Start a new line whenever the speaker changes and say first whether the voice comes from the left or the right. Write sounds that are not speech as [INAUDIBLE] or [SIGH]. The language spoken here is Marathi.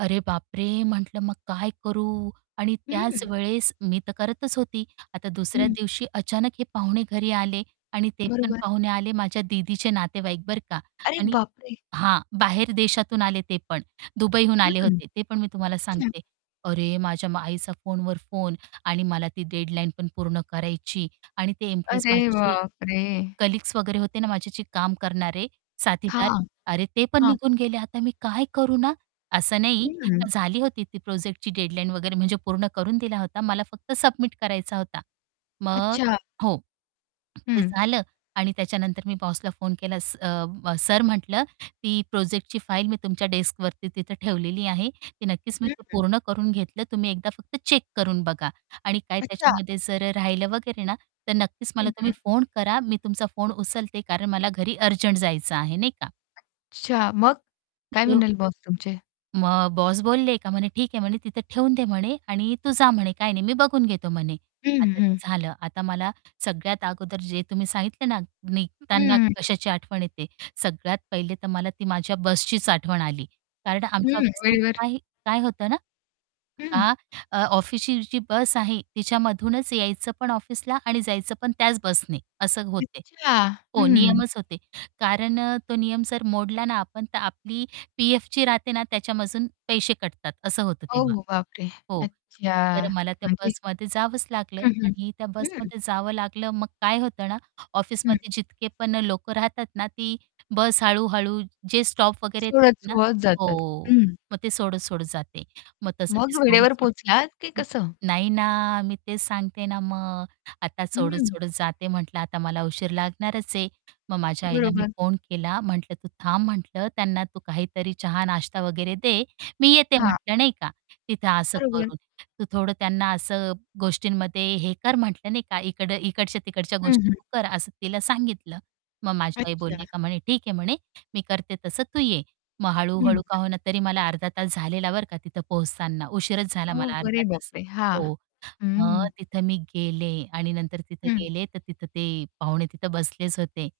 right: अरे बापरे! म्हटलं मग काय करू आणि त्याच
left: हं.
right: वेळेस मी तर करतच होती. आता दुसऱ्या
left: हं.
right: दिवशी अचानक हे पाहुणे घरी आले आणि ते पण
left: बरोबर.
right: पाहुणे आले माझ्या दीदीचे नातेवाईक बरं का.
left: अरे
right: आणि
left: बापरे!
right: हां. बाहेर देशातून आले ते पण दुबईहून आले
left: हं.
right: होते, ते पण मी तुम्हाला
left: अच्छा.
right: सांगते. अरे! माझ्या आईचा फोनवर फोन आणि मला ती डेडलाईन पण पूर्ण करायची आणि ते इम्प्रेस
left: अरे
right: माझे जे
left: बापरे!
right: कलीग्स वगैरे होते ना माझ्याशी काम करणारे साथीदार.
left: हां,
right: अरे ते पण
left: हां.
right: निघून गेले आता मी काय करू ना? असं नाही
left: हं.
right: तर झाली होती ती प्रोजेक्टची डेडलाईन वगैरे म्हणजे पूर्ण करून दिला होता मला फक्त सबमिट करायचा होता. मग
left: अच्छा.
right: हो. ते
left: हं.
right: झालं आणि त्याच्यानंतर मी बॉसला फोन केला स अ, सर म्हटलं ती प्रोजेक्टची फाइल मी तुमच्या डेस्कवरती तिथं ठेवलेली आहे ती नक्कीच मी
left: हं,
right: ते
left: हं.
right: पूर्ण करून घेतलं तुम्ही एकदा फक्त चेक करून बघा आणि काय
left: अच्छा.
right: त्याच्यामध्ये जर राहिलं वगैरे ना तर नक्कीच मला
left: हं,
right: तुम्ही
left: हं.
right: फोन करा मी तुमचा फोन उचलते कारण मला घरी अर्जंट जायचं आहे नाही का.
left: अच्छा मग? काय
right: [UNINTELLIGIBLE]
left: म्हणाले बॉस तुमचे?
right: मग बॉस बोलले का म्हणे ठीक आहे म्हणे, तिथे ठेवून दे म्हणे आणि तू जा म्हणे काही नाही मी बघून घेतो म्हणे.
left: हं,
right: आता
left: हं,
right: ते
left: हं.
right: झालं. आता मला सगळ्यात अगोदर जे तुम्ही सांगितले ना निघताना
left: हं.
right: कशाची आठवण येते, सगळ्यात पहिले तर मला ती माझ्या बसचीचं आठवण आली कारण आमच्या
left: हं.
right: ऑफिसमध्ये
left: वेळेवर
right: काही काय होतं ना.
left: हं.
right: आ, अ, ऑफिसची जी बस आहे तिच्यामधूनच यायचं पण ऑफिसला आणि जायचं पण त्याच बसने असं होते.
left: अच्छा.
right: हो
left: हं.
right: नियमच होते. कारण तो नियम जर मोडला ना आपण तर आपली पी-एफ जी राहते ना त्याच्यामधून पैसे कटतात असं होतं तेव्हा.
left: ओहो! बापरे!
right: हो,
left: अच्छा.
right: तर मला त्या
left: अरे!
right: बसमध्ये जावंच लागलं
left: हं, हं.
right: आणि त्या
left: हं.
right: बसमध्ये जावं लागलं मग काय होतं ना?
left: हं.
right: ऑफिसमध्ये जितके पण लोकं राहतात ना ती बस हळू-हळू जे स्टॉप वगैरे येतात ना
left: सोडत-सोडत जातात.
right: हो,
left: हं.
right: मग ते सोडत-सोडत जाते मग तसं ते
left: मग
right: सोडून,
left: वेळेवर
right: सोडून
left: पोहचलात की
right: हं.
left: कसं?
right: नाही ना मी तेच सांगते ना मग आता
left: हं.
right: सोडत-सोडत जाते म्हंटलं आता मला उशीर लागणारच आहे. मग माझ्या आईला मी
left: बरोबर.
right: फोन केला म्हटलं तू थांब म्हटलं त्यांना तू काहीतरी चहा नाश्ता वगैरे दे, मी येते
left: हां.
right: म्हंटलं नाही का. तिथं असं
left: बरोबर.
right: करून तू थोडं त्यांना असं गोष्टींमध्ये हे कर म्हटलं नाही का इकडं इकडच्या-तिकडच्या
left: हं,
right: गोष्टी
left: हं.
right: तू कर असं तिला सांगितलं. मग माझी आई बोलली
left: अच्छा.
right: का म्हणे ठीक आहे म्हणे मी करते तसं तू ये. मग
left: हं, हं.
right: हळू-हळू का हो ना तरी मला अर्धा तास झालेला बरं का तिथं पोहोचताना उशीरच झाला मला
left: ओह!
right: अर्धा
left: अरे बाप
right: तास.
left: रे! हां.
right: हो,
left: हं,
right: मग
left: हं.
right: तिथं मी गेले आणि नंतर तिथं
left: हं.
right: गेले तर तिथं ते पाहुणे तिथं बसलेच होते.